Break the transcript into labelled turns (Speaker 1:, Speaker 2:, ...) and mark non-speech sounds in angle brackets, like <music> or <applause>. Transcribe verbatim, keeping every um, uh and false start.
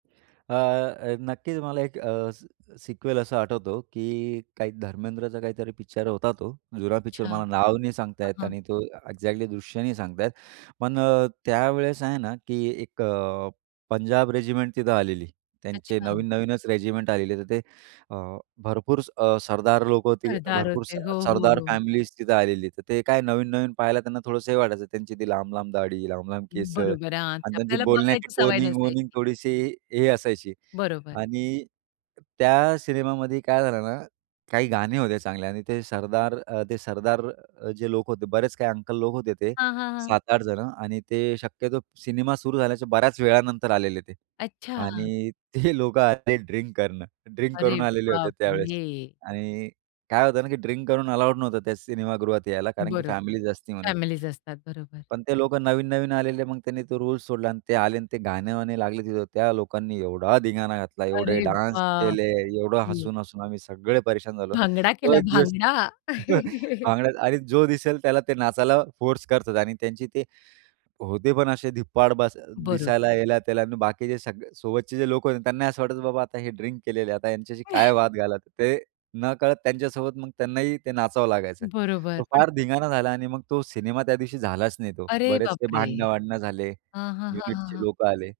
Speaker 1: अ, अ, नक्कीच मला एक अ, सिक्वेल असं आठवतो, की काही धर्मेंद्रचा काहीतरी पिक्चर होता तो. जुना पिक्चर
Speaker 2: अच्छा.
Speaker 1: मला नाव नाही सांगता
Speaker 2: अ,
Speaker 1: येत
Speaker 2: हं.
Speaker 1: आणि तो एक्झॅक्टली दृश्य नाही सांगता येत. पण अ, त्यावेळेस आहे ना, की एक अ, पंजाब रेजिमेंट तिथं आलेली. त्यांचे
Speaker 2: अच्छा.
Speaker 1: नवीन-नवीनच रेजिमेंट आलेली. तर ते अ, भरपूर अ, सरदार लोकं, ते
Speaker 2: सरदार
Speaker 1: भरपूर
Speaker 2: होते.
Speaker 1: अ,
Speaker 2: हो, हो,
Speaker 1: सरदार
Speaker 2: हो.
Speaker 1: फॅमिलीज तिथं आलेली. तर ते काय नवीन-नवीन पाहायला त्यांना थोडंसं हे वाटायचं, त्यांची ते लांब-लांब दाढी, लांब-लांब केसं.
Speaker 2: बरोबर आहे. हां. ती
Speaker 1: आणि त्यांची
Speaker 2: आपल्याला
Speaker 1: बोलण्याची
Speaker 2: बघायची सवय नसते
Speaker 1: टोनिंग-वनिंग
Speaker 2: ती.
Speaker 1: थोडीशी हे असायची.
Speaker 2: बरोबर.
Speaker 1: आणि त्या सिनेमामध्ये काय झालं ना? काही गाणी होत्या चांगल्या आणि ते सरदार, अ, ते सरदार जे लोकं होते, बरेच काही अंकल लोक होते ते
Speaker 2: हां, हां, हां.
Speaker 1: सात आठ जणं आणि ते शक्यतो सिनेमा सुरू झाल्याच्या बऱ्याच वेळानंतर आलेले ते.
Speaker 2: अच्छा.
Speaker 1: आणि ते लोकं आले ड्रिंक करणं, ड्रिंक
Speaker 2: अरे
Speaker 1: करून आलेले होते त्यावेळेस.
Speaker 2: बापरे!
Speaker 1: आणि काय होतं ना की ड्रिंक करून अलाउड नव्हतं त्या सिनेमागृहात यायला कारण की
Speaker 2: बरोबर.
Speaker 1: फॅमिलीज असती म्हणून.
Speaker 2: फॅमिलीज असतात बरोबर.
Speaker 1: पण ते लोक नवीन-नवीन आलेले. मग त्यांनी तो रुल्स सोडला आणि ते आले आणि ते गाणे-वाणे लागले तिथं. त्या लोकांनी एवढा धिंगाणा घातला, एवढे
Speaker 2: अरे
Speaker 1: डान्स
Speaker 2: वा!
Speaker 1: केले, एवढं
Speaker 2: हं.
Speaker 1: हसून-हसून आम्ही सगळे परेशान झालो.
Speaker 2: भांगडा
Speaker 1: तो
Speaker 2: केला
Speaker 1: एक दिवस
Speaker 2: भांगडा.
Speaker 1: <chuckles>
Speaker 2: <chuckles>
Speaker 1: भांगडा आणि जो दिसेल त्याला ते नाचायला फोर्स करत होते आणि त्यांची ते होते पण असे धिप्पाड, बस
Speaker 2: बरो
Speaker 1: दिसायला ह्याला त्याला. आणि बाकीचे सगळे सोबतचे जे लोक होते, त्यांना असं वाटायचं बाबा आता हे ड्रिंक केलेलं आहे. आता ह्यांच्याशी काय वाद
Speaker 2: <chuckles>
Speaker 1: घालावा? ते नकळत त्यांच्यासोबत मग त्यांनाही ते नाचावं लागायचं.
Speaker 2: बरोबर
Speaker 1: तो
Speaker 2: पण
Speaker 1: फार धिंगाणा झाला आणि मग तो सिनेमा त्या दिवशी झालाच नाही तो.
Speaker 2: अरे
Speaker 1: बरेच ते
Speaker 2: बापरे!
Speaker 1: भांडणं-वांडणं झाले,
Speaker 2: हां, हां, हां, हां,
Speaker 1: युनिटचे
Speaker 2: हां.
Speaker 1: लोकं आले.